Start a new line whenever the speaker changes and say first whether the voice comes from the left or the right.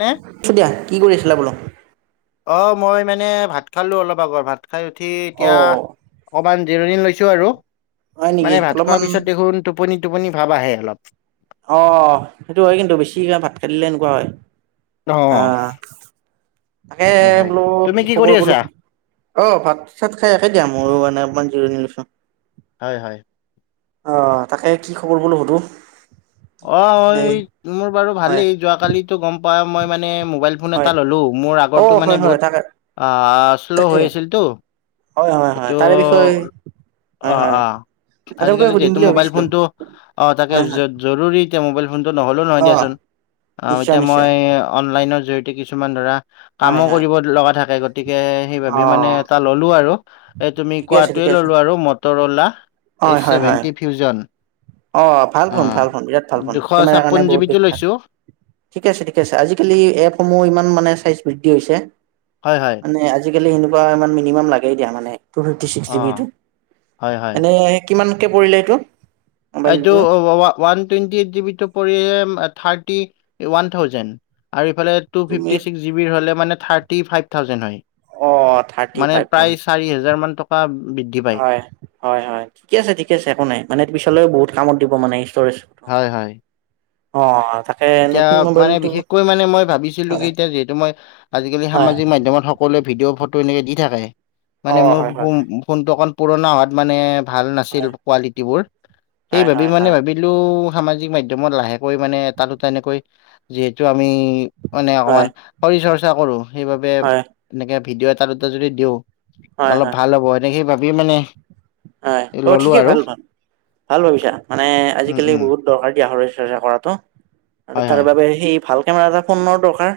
left: হে
right: য়া, দিয়া কি কৰি আছিলে বোলো।
left: অ, মই মানে ভাত খালো, অলপ আগৰ ভাত খাই উঠি
right: অ
left: এতিয়া, অকণমান জিৰণি লৈছোঁ আৰু
right: হয় নেকি
left: মানে ভাত
right: অলপমান
left: খোৱাৰ পিছত দেখোন টোপনি, টোপনি ভাব আহে অলপ।
right: অ, সেইটো হয় কিন্তু, বেছি ভাত খাই দিলে এনেকুৱা হয়।
left: অ,
right: আহ তাকে
left: হয় হয়
right: বোলো,
left: তুমি কি কৰি
right: খবৰ
left: আছা
right: বোলো অ, ভাত-চাত খাই একে দিয়া মইো মানেকমান জিৰণি লৈছো।
left: হয়, হয়।
right: অ, তাকে কি খবৰ বোলো সোধো।
left: অ, মোৰ বাৰু
right: হয়
left: ভালেই, যোৱা কালিটো গম পায়ে মই মানে মবাইল ফোন
right: হয়
left: এটা ল'লো, মোৰ
right: অ
left: আগটো
right: হয়
left: মানে
right: হয়
left: বহুত
right: তাকে
left: অ, শ্ল'
right: তাকে
left: হৈ আছিলতো।
right: হয় হয় হয়
left: এইটো
right: তাৰে বিষয়ে
left: অ,
right: হয় হয়
left: অ,
right: তাৰে
left: আজিকালি
right: বিষয়ে সুধিম
left: যিহেতু
right: বুলি
left: মোবাইল
right: ভাবিছিলো
left: ফোনটো, অ, তাকে
right: হয় হয়
left: জৰুৰী এতিয়া মোবাইল ফোনটো নহ'লে নহয়
right: অ
left: দিয়াচোন,
right: নিশ্চয়
left: এতিয়া
right: নিশ্চয়
left: মই অনলাইনৰ জৰিয়তে কিছুমান ধৰা,
right: হয়
left: কামো
right: হয়
left: কৰিব লগা থাকে, গতিকে সেই
right: অ
left: ভাবি মানে এটা ললো আৰু। এই তুমি
right: ঠিকে আছে
left: কোৱাটোৱে
right: ঠিকে আছে
left: ললো আৰু মটৰ অ'লা
right: হয়
left: এইচ,
right: হয় হয়
left: ছেভেনটি, ফিউজান।
right: অ, ভাল ফোন ভাল ফোন, বিৰাট ভাল ফোন
left: দুশ
right: কেমেৰাৰ কাৰণে
left: ছাপন্ন
right: বহুত
left: জিবিটো লৈছো
right: বিখ্যাত। ঠিকে আছে, ঠিকে আছে, আজিকালি এপসমূহ ইমান মানে চাইজ বৃদ্ধি হৈছে।
left: হয়, হয়।
right: নে আজিকালি সেনেকুৱা ইমান মিনিমাম লাগে দিয়া মানে টু ফিফটি চিক্স
left: অ
right: জি বি টো
left: হয় হয়
right: এনে কিমানকে পৰিলে এইটো?
left: এইটো
right: মোবাইলটো
left: ওৱান টুৱেন্টি এইত জি বি টো কৰিএ থাৰ্টি ওৱান থাউজেণ্ড আৰু এইফালে টু
right: তুমি
left: ফিফ্টি ছিক্স জি বিৰ হ'লে মানে থাৰ্টি ফাইভ থাউজেণ্ড হয়।
right: অ', থাৰ্টি
left: মানে
right: ফাইভ
left: প্ৰায়
right: থাউজেণ্ড
left: চাৰি হাজাৰ মান টকা বি
right: হয়, হয় হয়। ঠিকে আছে, ঠিকে আছে, একো নাই। মানে পিছলৈ বহুত কামত দিব মানে ষ্টৰেজ
left: হয়, হয়।
right: অ তাক
left: এতিয়া মানে বিশেষকৈ মানে মই ভাবিছিলো কি
right: হয়
left: এতিয়া যিহেতু মই, আজিকালি
right: হয়
left: সামাজিক মাধ্যমত হওক সকলোৱে ভিডিঅ' ফটো এনেকে দি থাকে। মানে
right: অ',
left: মোৰ
right: হয় হয়
left: ফোন
right: হয়।
left: ফোনটো অকণ পুৰণা হোৱাত মানে ভাল নাছিল
right: হয়
left: কোৱালিটিবোৰ, সেই
right: হয়
left: ভাবি
right: হয়
left: মানে
right: হয়
left: ভাবিত লোঁ, সামাজিক মাধ্যমত লাহেকৈ মানে এটা দুটা এনেকৈ, যিহেতু আমি মানে
right: হয়
left: অকমান শৰীৰ চৰ্চা কৰোঁ, সেইবাবে
right: হয়
left: এনেকে ভিডিঅ' এটা দুটা যদি দিওঁ
right: হয়
left: অলপ
right: হয়
left: ভাল হ'ব, সেনেকে সেই ভাবি মানে
right: হয়। অ'
left: ললো
right: ঠিকে,
left: আৰু
right: ভাল ভাল, ভাল ভাবিছা। মানে
left: উম
right: আজিকালি
left: উম
right: বহুত দৰকাৰ দিয়া শৰীৰ চৰ্চা কৰাটো আৰু
left: হয়
right: তাৰ
left: হয়
right: বাবে সেই ভাল কেমেৰা এটা ফোনৰ দৰকাৰ।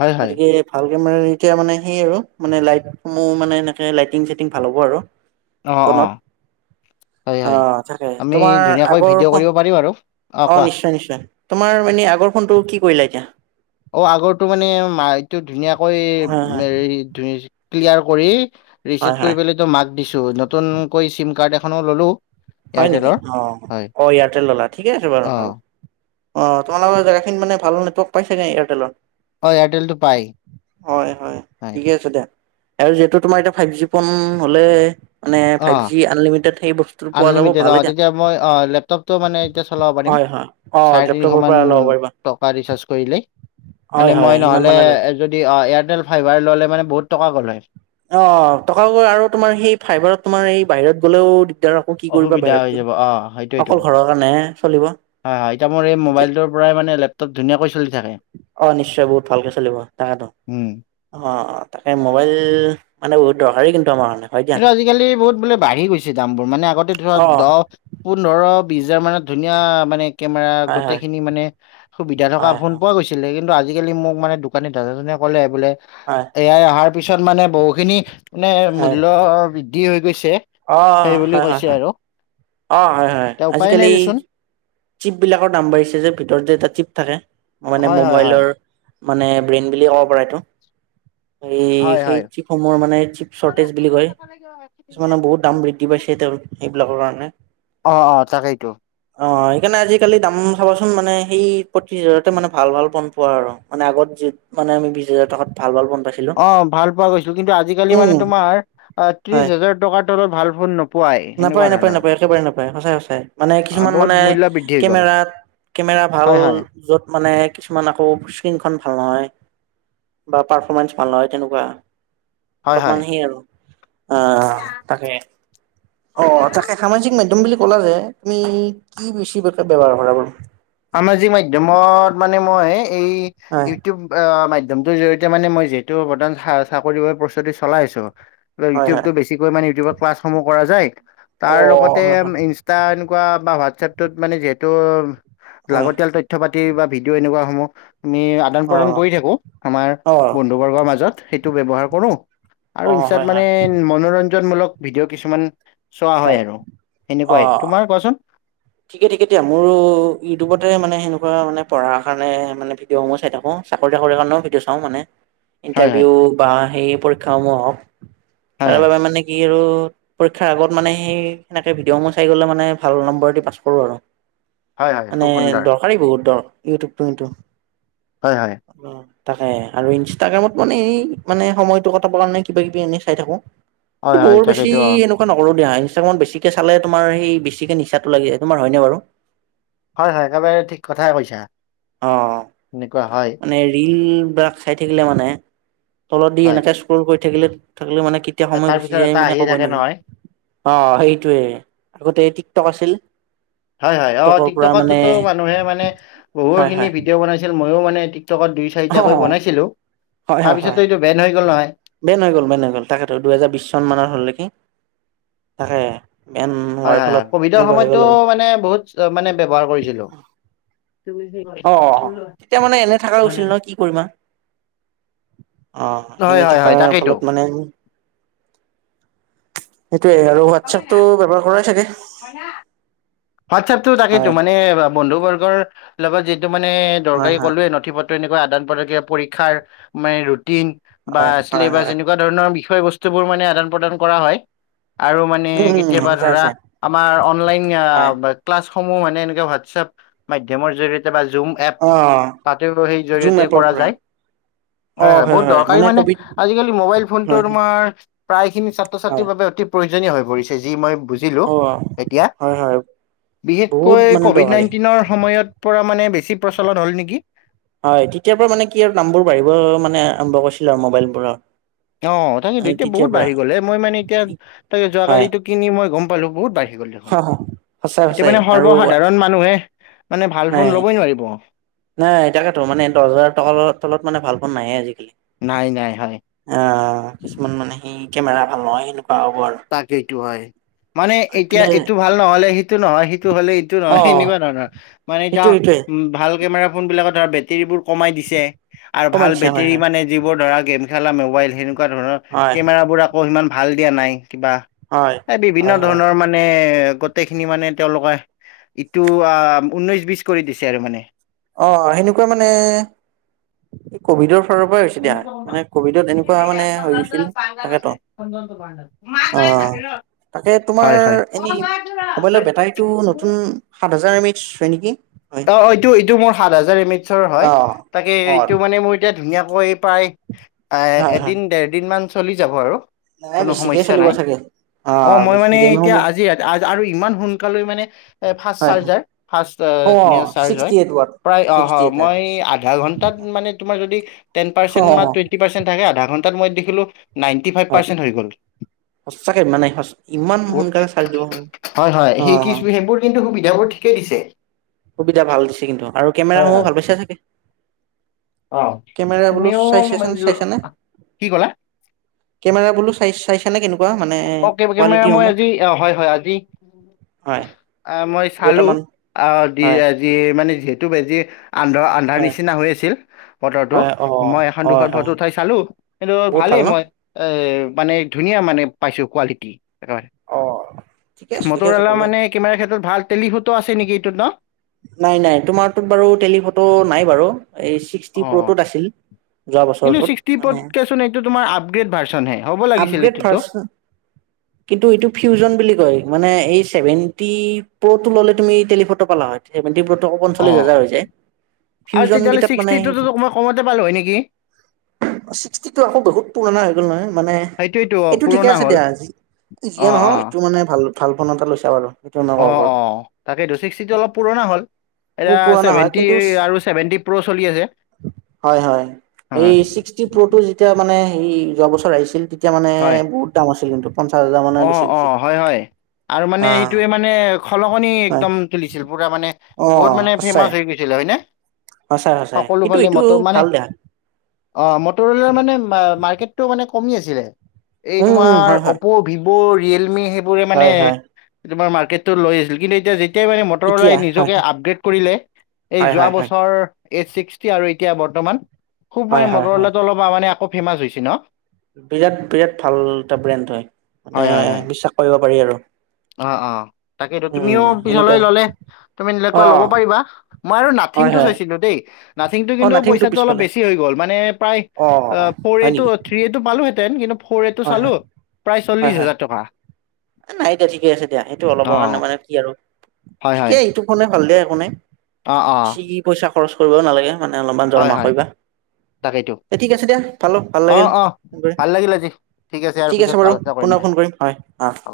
left: হয় হয়
right: গতিকে, ভাল কেমেৰা এতিয়া মানে সেই আৰু মানে লাইটসমূহ মানে এনেকে লাইটিং, চাইটিং ভাল হ'ব আৰু
left: অ, অ। হয় হয়
right: অ তাকে,
left: আমি
right: তোমাৰ
left: ধুনীয়াকৈ
right: আগৰ
left: ভিডিঅ'
right: খন,
left: কৰিব পাৰিম আৰু
right: অ নিশ্চয়, নিশ্চয়। তোমাৰ মানে আগৰ ফোনটো, কি কৰিলা এতিয়া?
left: অ' আগৰটো মানে, এইটো ধুনীয়াকৈ
right: হয় হয়
left: ক্লিয়াৰ কৰি
right: হয়
left: ৰিচেট
right: হয়
left: কৰি পেলায় এইটো মাক দিছো, নতুনকৈ চিম কাৰ্ড এখনো ললো।
right: হয় নেকি?
left: এয়াৰটেলৰ
right: অহ্,
left: হয়
right: অ' এয়াৰটেল ল'লা। ঠিকে আছে বাৰু,
left: অ
right: ভাল। অ' তোমালোকৰ জেগাখিনিত মানে ভাল নেটৱৰ্ক পাই ছাগে এয়াৰটেলৰ।
left: অ এয়াৰটেলটো পাই
right: হয়, হয়, ঠিকে আছে দিয়া। আৰু যিহেতু তোমাৰ এতিয়া ফাইভ জি ফোন হ'লে মানে,
left: অ
right: ফাইভ জি আনলিমিটেড সেই বস্তু
left: আনলিমিটেড অঁ, তেতিয়া মই অ, লেপটপটো মানে এতিয়া চলাব পাৰিম।
right: হয় হয় অ'
left: চাৰে
right: লেপটপৰ
left: তিনিশমান
right: পৰা ল'ব পাৰিবা।
left: টকা ৰিচাৰ্জ কৰিলেই,
right: হয়
left: মানে
right: হয়
left: মই
right: সিমান
left: নহ'লে
right: মানে লৈ দিয়া।
left: য দি অঁ এয়াৰটেল ফাইবাৰ ল'লে মানে বহুত টকা গ'ল হয়।
right: অ টকা গ'ল আৰু তোমাৰ সেই ফাইবাৰত তোমাৰ এই বাহিৰত গ'লেও তেতিয়া আকৌ কি কৰিবা
left: অসুবিধা
right: বাহিৰত
left: হৈ
right: গৈ!
left: যাব অ সেইটোৱেইটো
right: অকল ঘৰৰ কাৰণেহে চলিব।
left: হয় হয়, এতিয়া মোৰ এই
right: এতিয়া।
left: মোবাইলটোৰ পৰাই মানে লেপটপ ধুনীয়াকৈ চলি থাকে।
right: অ' নিশ্চয় বহুত ভালকে চলিব, তাকেতো।
left: উম
right: অ' অহ্, তাকে মোবাইল মানে বহুত দৰকাৰী কিন্তু আমাৰ কাৰনে।
left: কিন্তু আজিকালি বহুত বোলে বাঢ়ি গৈছে দামবোৰ। মানে আগতে ধৰা
right: অ'
left: দহ পোন্ধৰ বিচ হাজাৰ মানত ধুনীয়া মানে কেমেৰা
right: হয় হয়
left: গোটেইখিনি মানে সুবিধা থকা
right: হয়
left: ফোন
right: হয়
left: পোৱা গৈছিল। ছিলে। কিন্তু আজিকালি মোক মানে দোকানী দাদাজনে ক'লে, বোলে
right: হয়
left: এ আই অহাৰ পিছত মানে বহুখিনি মানে,
right: হয়
left: মূল্য বৃদ্ধি হৈ গৈছে। সেইবুলি কৈছে আৰু।
right: অঁ হয় হয়,
left: এতিয়া উপায় নাই
right: আজিকালি
left: দেচোন
right: চিপবিলাকৰ দাম বাঢ়িছে যে। ভিতৰত যে এটা চিপ থাকে। মানে
left: হয় হয় হয়
right: মোবাইলৰ মানে ব্ৰেইন বুলিয়ে ক'ব পাৰা এইটো। এই
left: হয়
right: সেই
left: হয়
right: চিপসমূহৰ মানে চিপ চৰ্টেজ বুলি কয়। কিছুমানৰ বহুত দাম বৃদ্ধি পাইছে [unintelligible] এইবিলাকৰ কাৰণে।
left: অ', অ', তাকেইতো।
right: অ', সেইকাৰণে আজিকালি দাম চাবাচোন মানে সেই পশিছ হাজাৰতহে মানে ভাল ভাল ফোন পোৱা আৰু মানে আগত যি মানে আমি বিশ হাজাৰ টকাত ভাল ভাল ফোন পাইছিলো।
left: অ', ভাল পোৱা গৈছিল কিন্তু আজিকালি
right: উম,
left: মানে তোমাৰ অ',
right: হয়।
left: ত্ৰিশ হাজাৰ টকাৰ তলত ভাল ফোন নোপো
right: নাপায় নাপায় নাপায়, একেবাৰে নাপায় সঁচাই সঁচাই, মানে
left: আ
right: কিছুমান
left: বহুত
right: মানে
left: মূল্য বৃদ্ধি হৈ গ'ল
right: কেমেৰাত কেমেৰা ভাল
left: হয় হয়
right: য'ত মানে কিছুমান আকৌ স্ক্ৰীণখন ভাল নহয়। বা পাৰফৰ্মেঞ্চ ভাল নহয় তেনেকুৱা,
left: হয় হয়
right: অলপমান সেই আৰু। আহ তাকে
left: [unintelligible]
right: অ', তাকে সামাজিক মাধ্যম বুলি কলা যে তুমি কি বেছিকে ব্যৱহাৰ কৰা বাৰু?
left: সামাজিক মাধ্যমত মানে মই এই
right: হয়
left: ইউটিউব মাধ্যমটোৰ জৰিয়তে মানে মই যিহেতু বৰ্তমান চাকৰিৰ বাবে প্ৰস্তুতি চলাই আছো
right: হয় হয়
left: ইউটিউবতো বেছিকৈ মানে ইউটিউবত ক্লাছসমূহ কৰা যায়
right: অ
left: তাৰ লগতে
right: হয় হয়
left: [unintelligible] তাৰ এনেকুৱা বা হোৱাটছএপত মানে যিহেতু
right: হয়
left: লাগতিয়াল তথ্য তথ্য পাতি বা ভিডিঅ' এনেকুৱা সমূহ আমি আদান
right: অ
left: প্ৰদান কৰি থাকো আমাৰ
right: অ
left: বন [unintelligible] বৰ্গৰ মাজত সেইটো ব্যৱহাৰ কৰো আৰু
right: অ
left: ইনষ্টাত
right: হয়
left: মানে
right: হয়
left: মনোৰঞ্জনমূলক ভিডিঅ কিছুমান চোৱা হয় আৰু
right: অ
left: সেনেকুৱাই, তোমাৰ কোৱাচোন?
right: ঠিকে ঠিকে এ দিয়া, মোৰো ইউটিউবতে মানে সেনেকুৱা মানে পঢ়াৰ কাৰণে মানে ভি ডিডিঅ' সমুহ চাই থাকো চাকৰি চাকৰি কাৰণেও ভিডিঅ' চাও মানে।
left: হয় হয়
right: ইণ্টাৰভিউ বা সেই পৰীক্ষা সমূহ হওক,
left: হয়
right: তাৰ
left: হয়।
right: বাবে মানে কি কি আৰু পৰীক্ষাৰ আগত মানে হেই সেনেকে ভিডিঅ' সমুহ চাই গলে মানে ভাল নম্বৰ দি পাছ কৰো আৰু
left: হয় হয় খুব
right: মানে
left: সুন্দৰ।
right: দৰকাৰী বহুত দ ইউটিউব কিন্তু
left: হয় হয়।
right: উম। তাকে আৰু ইনষ্টাগ্ৰামত মানে ই মানে সময়টো কটাব কাৰণে কিবা কিবি এনে চাই থাকো।
left: হয়
right: এই
left: হয়
right: বৰ বেছি
left: তাকেইতো অ
right: এনেকুৱা নকৰো দিয়া, ইনষ্টাগ্ৰামত বেছিকে চালে তোমাৰ সেই বেছিকে নিচাটো লাগি যায়। তোমাৰ হয়নে বাৰু?
left: হয় হয়, একেবাৰে ঠিক কথাই কৈছা।
right: অ'।
left: সেনেকুৱা হয়।
right: মানে ৰিল বিলাক চাই থাকিলে মানে, তলত দি
left: হয়।
right: এনেকে স্ক্ৰল কৰি থাকিলে-থাকিলে মানে কেতিয়া সময়
left: এটাৰ
right: গুচি
left: পিছত
right: যায়
left: এটা
right: মানে
left: আহিয়ে
right: ক'বই
left: থাকে
right: নোৱাৰি।
left: নহয়
right: অ', সেইটোয়ে, আগতে টিকটক আছিল
left: হয় হয় অ',
right: টিকটকৰ পৰা মানে
left: টিকটকতো মানুহে মানে
right: হয়
left: বহুতখিনি
right: হয়
left: ভিডিঅ' বনাই ময়ো মানে টিকটকত দুই
right: অ
left: চাৰিটাকৈ বনাইছিলো,
right: হয় হয়
left: তাৰপিছততো
right: হয়
left: এইটো বেন হৈ গ'ল নহয়।
right: বেন হৈ গ'ল, বেন হৈ গ'ল তাকেতো দুহেজাৰ বিশ চন মান হ'ল নেকি তাকে। বেন
left: হয়
right: হোৱাৰ
left: হয়
right: ফলত
left: হয়, কভিডৰ
right: এনেকুৱা হৈ
left: সময়তটো
right: গ'ল আৰু
left: মানে বহুত মানে ব্যৱহাৰ কৰিছিলো।
right: অ', তেতিয়া মানে এনে থাকা হৈছিল নহয় কি কৰিম অ',
left: হয়
right: এনেই
left: হয় হয়
right: থকাৰ
left: তাকেইতো।
right: ফলত মানে আমি সেইটোয়ে আৰু হোৱাটছএপতটো ব্যৱহাৰ কৰাই চাগে?
left: হোৱাটছএপতটো তাকেইতো
right: হয়
left: মানে বন্ধু বৰ্গৰ লগত যিটো মানে
right: হয়
left: দৰকাৰী
right: হয়
left: ক'লোৱে নথি পত্ৰ এইটো এনেকুৱা আদান প্ৰদান, পৰীক্ষাৰ মানে ৰুটিন বা
right: হয় হয়
left: চেলিবাছ
right: হয়
left: এনেকুৱা ধৰণৰ বিষয় বস্তুবোৰ মানে আদান প্ৰদান কৰা হয়। আৰু মানে
right: উম উম
left: কেতিয়াবা
right: সঁচা
left: ধৰা
right: সঁচা
left: আমাৰ অনলাইন
right: হয়
left: ক্লাছসমূহ মানে এনেকুৱা হোৱাটছএপ মাধ্যমৰ জৰিয়তে বা জুম এপ
right: অ
left: তাতেও সেই
right: জুম
left: জৰি়য়তে
right: এপৰ
left: কৰা
right: পৰা
left: যায়। হয় হয় বহুত দৰকাৰী মানে আজিকালি মোবাইল ফোনটো
right: হয় হয়
left: তোমাৰ প্ৰায় খিনি ছাত্ৰ
right: হয়
left: ছাত্ৰীৰ বাবে অতি প্ৰয়োজনীয় হৈ পৰিছে যি মই বুজিলোঁ
right: অ
left: এতিয়া,
right: হয় হয় বহুত
left: বিশেষকৈ
right: মানে
left: ক'ভিড
right: দৰকাৰী
left: নাইণ্টিনৰ সময়ত পৰা মানে বেছি প্ৰচলন হ'ল নিকি।
right: হয় তেতিয়াৰ পৰা মানে কি হল দাম্বোবোৰ বাঢ়িব মানে আৰম্ভ কৰিছিলো আৰু মোবাইল বোৰৰ।
left: অ তাকেতো এতিয়া বহুত বাঢ়ি গ'লে মই মানে এতিয়া তাকে যোৱাকালি
right: হয়
left: কিনি মই গম পালো বহুত বাঢ়ি গল দেখোন,
right: সঁচাই
left: এতিয়া
right: সঁচাই
left: মানে
right: আৰু
left: সৰ্বসাধাৰণ মানুহে মানে ভাল ফোন
right: নাই
left: ল'বই নোৱাৰিব।
right: নাই তাকেইতো মানে দহ হাজাৰ ট তলত মানে ভাল পোন নাহে আজিকালি।
left: নাই নাই হয়
right: আ কিছুমান মানে সি কেমেৰা ভাল নহয় সেনেকুৱা হ'ব আৰু।
left: তাকেইটো হয় মানে এতিয়া
right: এইটোৱে
left: এইটো ভাল নহ'লে সেইটো নহয় সেইটো হ'লে এইটো
right: অ
left: নহয় এনেকুৱা ধৰণৰ, মানে এতিয়া
right: এইটোৱে এইটোৱে
left: ভাল কেমেৰা ফোন বিলাকত ধৰা বেটেৰীবোৰ কমাই দিছে আৰু
right: কমাই
left: ভাল
right: দিছে হয়
left: বেটেৰী
right: হয়
left: মানে যিবোৰ ধৰা গেম খেলা মোবাইল সেনেকুৱা ধৰণৰ
right: হয়
left: কেমেৰাবোৰক আকৌ সিমান ভাল দিয়া নাই কিবা
right: হয়।
left: এই বিভিন্ন
right: হয় হয়
left: ধৰণৰ মা নে গোটেই খিনি মানে তেওঁলোকে ইটো আ উঊনৈশ বি কৰি দিছে আৰু মানে।
right: অ সেনেকুৱা মানে এই কভিডৰ ফালৰ পৰাই হৈছে দিয়া, মানে কভিডত এনেকুৱা মানে হৈ গৈছিল, তাকেতো।
left: [inaudible] মাই
right: অ।
left: বাই থাকিল ৰহ
right: তাকে তোমাৰ এনে মোবাইলৰ বেটাৰীটো নতুন সাত হাজাৰম এমেইচ হয় নেকি? হয়।
left: অ এইটো এইটো মোৰ সাত হাজাৰ এম এইচৰ হয়
right: অ
left: তাকে
right: অ
left: এইটো মানে মোৰ এতিয়া ধুনীয়াকৈ প্ৰায় আ
right: হয় হয়।
left: এদিন দেৰ দিন মান চলি যাব আৰু।
right: নাই বেছিকে চলিব চাগে। অ
left: অঁ মই মানে এতিয়া
right: গেমসমূহ
left: আজি আৰু ইমান সোনকালে মানে এ ফাৰ্ষ চাৰ্জাৰ ফাৰ্ষ আ
right: অ‌ চিষ্টি এইথ ৱৰ্ড।
left: প্ৰয়াই অ হয় মই আধা ঘন্টা মানে তোমাৰ যদি
right: অ
left: তেনপাছেন বা টুইৱেনটি পাছেন তেন থাকে আধা ঘন্টা মই দেসিলো নাইটিফাইব পাৰছেন হয় গ'ল।
right: সঁচাকৈ ইমান মানে সঁচ ইমান
left: বহুত
right: সোনকালে চাৰ্জ দিব পাৰো,
left: হয় হয়
right: অ
left: সেই কি
right: হ
left: সেইবোৰ কিন্তু সুবিধাবোৰ ঠিকেই দিছে।
right: সুবিধা ভাল দিছে কিন্ত আৰু
left: হয়
right: কেমেৰাসমূহ
left: হয়
right: ভাল পাইছে চাগে।
left: অ।
right: কেমেৰা বোলো
left: তুমিও
right: চাই চাইছে
left: মান-
right: নে
left: ল-
right: চাইছে নে
left: কি ক'লা
right: কেমেৰা বোলো চাইছ চাইছা নে কেনেুৱা মানে
left: ওকে কেমেৰাৰ মই
right: কোৱালিটিসমূহ
left: আজি হয় হয় আজি
right: হয়
left: আহ মই
right: দুই
left: চালো
right: এটামান
left: অ দি
right: হয়
left: যি মানে যিহেতু বেজি আন্ধ আ
right: হয়
left: নিচিনা হৈ আছিল বতৰটো
right: হয় অ
left: মই এখন
right: হয়
left: দুখন
right: হয়
left: ফটো উঠাই চালো কিন্তু
right: বহুত ভাল
left: ভালেই
right: ন
left: মই এ মানে ধুনীয়া মানে পাইছো কোৱালিটি হয়।
right: অ ঠিকে আছে ঠিকে আছে
left: মটোৰৱালা
right: ভালে
left: মানে কেমেৰাৰ ক্ষেত্ৰত ভাল টেলি ফটো আছে নেকি এইটোত ন?
right: নাই নাই তোমাৰটোত বাৰু টেলিফটো নাই বাৰু এই
left: অ
right: ছিক্সটি প্ৰ'টোত আছিল। যোৱা
left: কিন্তু
right: বছৰটোত
left: ছিক্সটি
right: মানে
left: পতকেচোন এইটো তোমাৰ আপগ্ৰেড ভাৰ্জন হে।
right: আপগ্ৰেড ভাৰচোন। কিন্তু এইটো ফিউজন বুলি কয় মানে এই ছেভেণ্টি প্ৰ'টো ল'লে তুমি টেলিফটো পালা হয়। এভেণ্টি বতক পঞ্চল্লিছ
left: অ
right: হাজাৰ হৈ যায়,
left: আৰু
right: ফিউজন
left: তেতিয়াহ'লে
right: কিতাপ মানে
left: ছিক্সটিটোতো তোক মই কমতে পালোঁ হয় নেকি?
right: ছিক্সটি টো আকৌ বহুত পুৰণা হৈ গ'ল নহয়। মানে
left: সেইটোৱেইটো অ'
right: এইটো ঠিকে
left: পুৰণা
right: আছে
left: হ'ল।
right: দিয়া, যিয়ে
left: অ'
right: নহও
left: অ',
right: এইটো মানে ভাল ভাল ফোন এটা লৈছা বাৰু। সেইটো মই ক'ব
left: অঁ
right: পাৰো
left: অঁ তাকেইটো চিক্টিটো অলপ পুৰণা হ'ল এয়া
right: পুৰণা হয়
left: চেভেন্টি
right: কিন্তু
left: আৰু চছেভেন্টি প্ৰ চলি আছে
right: হয় হয়
left: হ
right: [unintelligible] যেতিয়া মান যোৱা বছৰ আহিছিল তেতিয়া মানে
left: হয়,
right: বহুত ডাঙৰ আছিল- মানে
left: অ
right: গুচি
left: অ
right: গৈছিল।
left: হয় হয় আৰু মানে এইটোৱে মানে খলকনি
right: হয়
left: একদম তুলিছিল পুৰা মানে
right: অ
left: বহুত মানে ফেমাচ
right: সঁচাই
left: হৈ গৈছিলে হয়নে
right: সঁচাই সঁচাই
left: সকলো
right: কিন্তু
left: ফালে
right: ইটো
left: মটৰ মানে
right: ভাল দে
left: অ মটৰলাৰ মানে মাৰ্কেটটো মানে কমি আছিলে এই
right: উম উম হয়
left: তোমাৰ
right: হয়
left: অ ভিব [unintelligible]
right: হয় হয়
left: এতিয়া মানে মটৰ
right: এতিয়া
left: অলাই
right: হয়
left: নিজকে আপগ্ৰেড কৰিলে এই
right: হয়
left: যোৱা
right: হয় হয়
left: বছৰ এইট ছিক্সটি আৰু এতিয়া বৰ্তমান খুব
right: হয়
left: মানে
right: হয়
left: মটৰ
right: হয়
left: অলাটো অলপ মানে আকৌ ফেমাচ হৈছে ন
right: বিৰাট বিৰাট ভাল এটা ব্ৰেণ্ড হয় মানে
left: হয় হয় হয়
right: বিশ্বাস কৰিব পাৰি আৰু
left: অ অ তাকেইেতো
right: উম
left: তুমিও পিছলৈ
right: সেনেকুৱা
left: ললে তুমি
right: অ
left: তেনেকুৱা লব পাৰিবা মই আৰু
right: হয়
left: নাথিংটো
right: হয়
left: চাইছিলো দেই [unintelligible] টো
right: অ
left: কিন্তু
right: নাথিংটো
left: পইচাটো অলপ
right: পিছফালে
left: বেছি হৈ গ মানে
right: অ হয় নেকি
left: প্ৰায় টো পালোহেঁতেন কিন্তু ফ'ৰ এটো
right: হয়
left: চালো
right: হয়
left: প্ৰায়
right: হয়
left: চল্লশ
right: হয়
left: হাজাৰ টকা
right: নাই দিয়া ঠিকে আছে দিয়া সেইটো অলপৰ কাৰণে
left: অ',
right: মানে কি আৰু
left: হয়, হয়।
right: ঠিকেই ইটো ফোনে ভাল দেয় একো নাই
left: অ', অ',
right: বেছি কি পইচা খৰচ কৰিবও নালাগে মানে অলপমান
left: হয়,
right: জৰমা
left: হয়,
right: কৰিবা
left: তাকেইতো
right: এই ঠিক আছে দিয়া ভালোঁ ভাল লাগিল
left: অ', অ',
right: গৈ
left: ভাল লাগিল আজি আৰু
right: ঠিক আছে
left: পিছত
right: বাৰু
left: আলোচনা
right: পুনৰ
left: দিয়া
right: ফোন কৰিম হয় অ
left: হ'ব।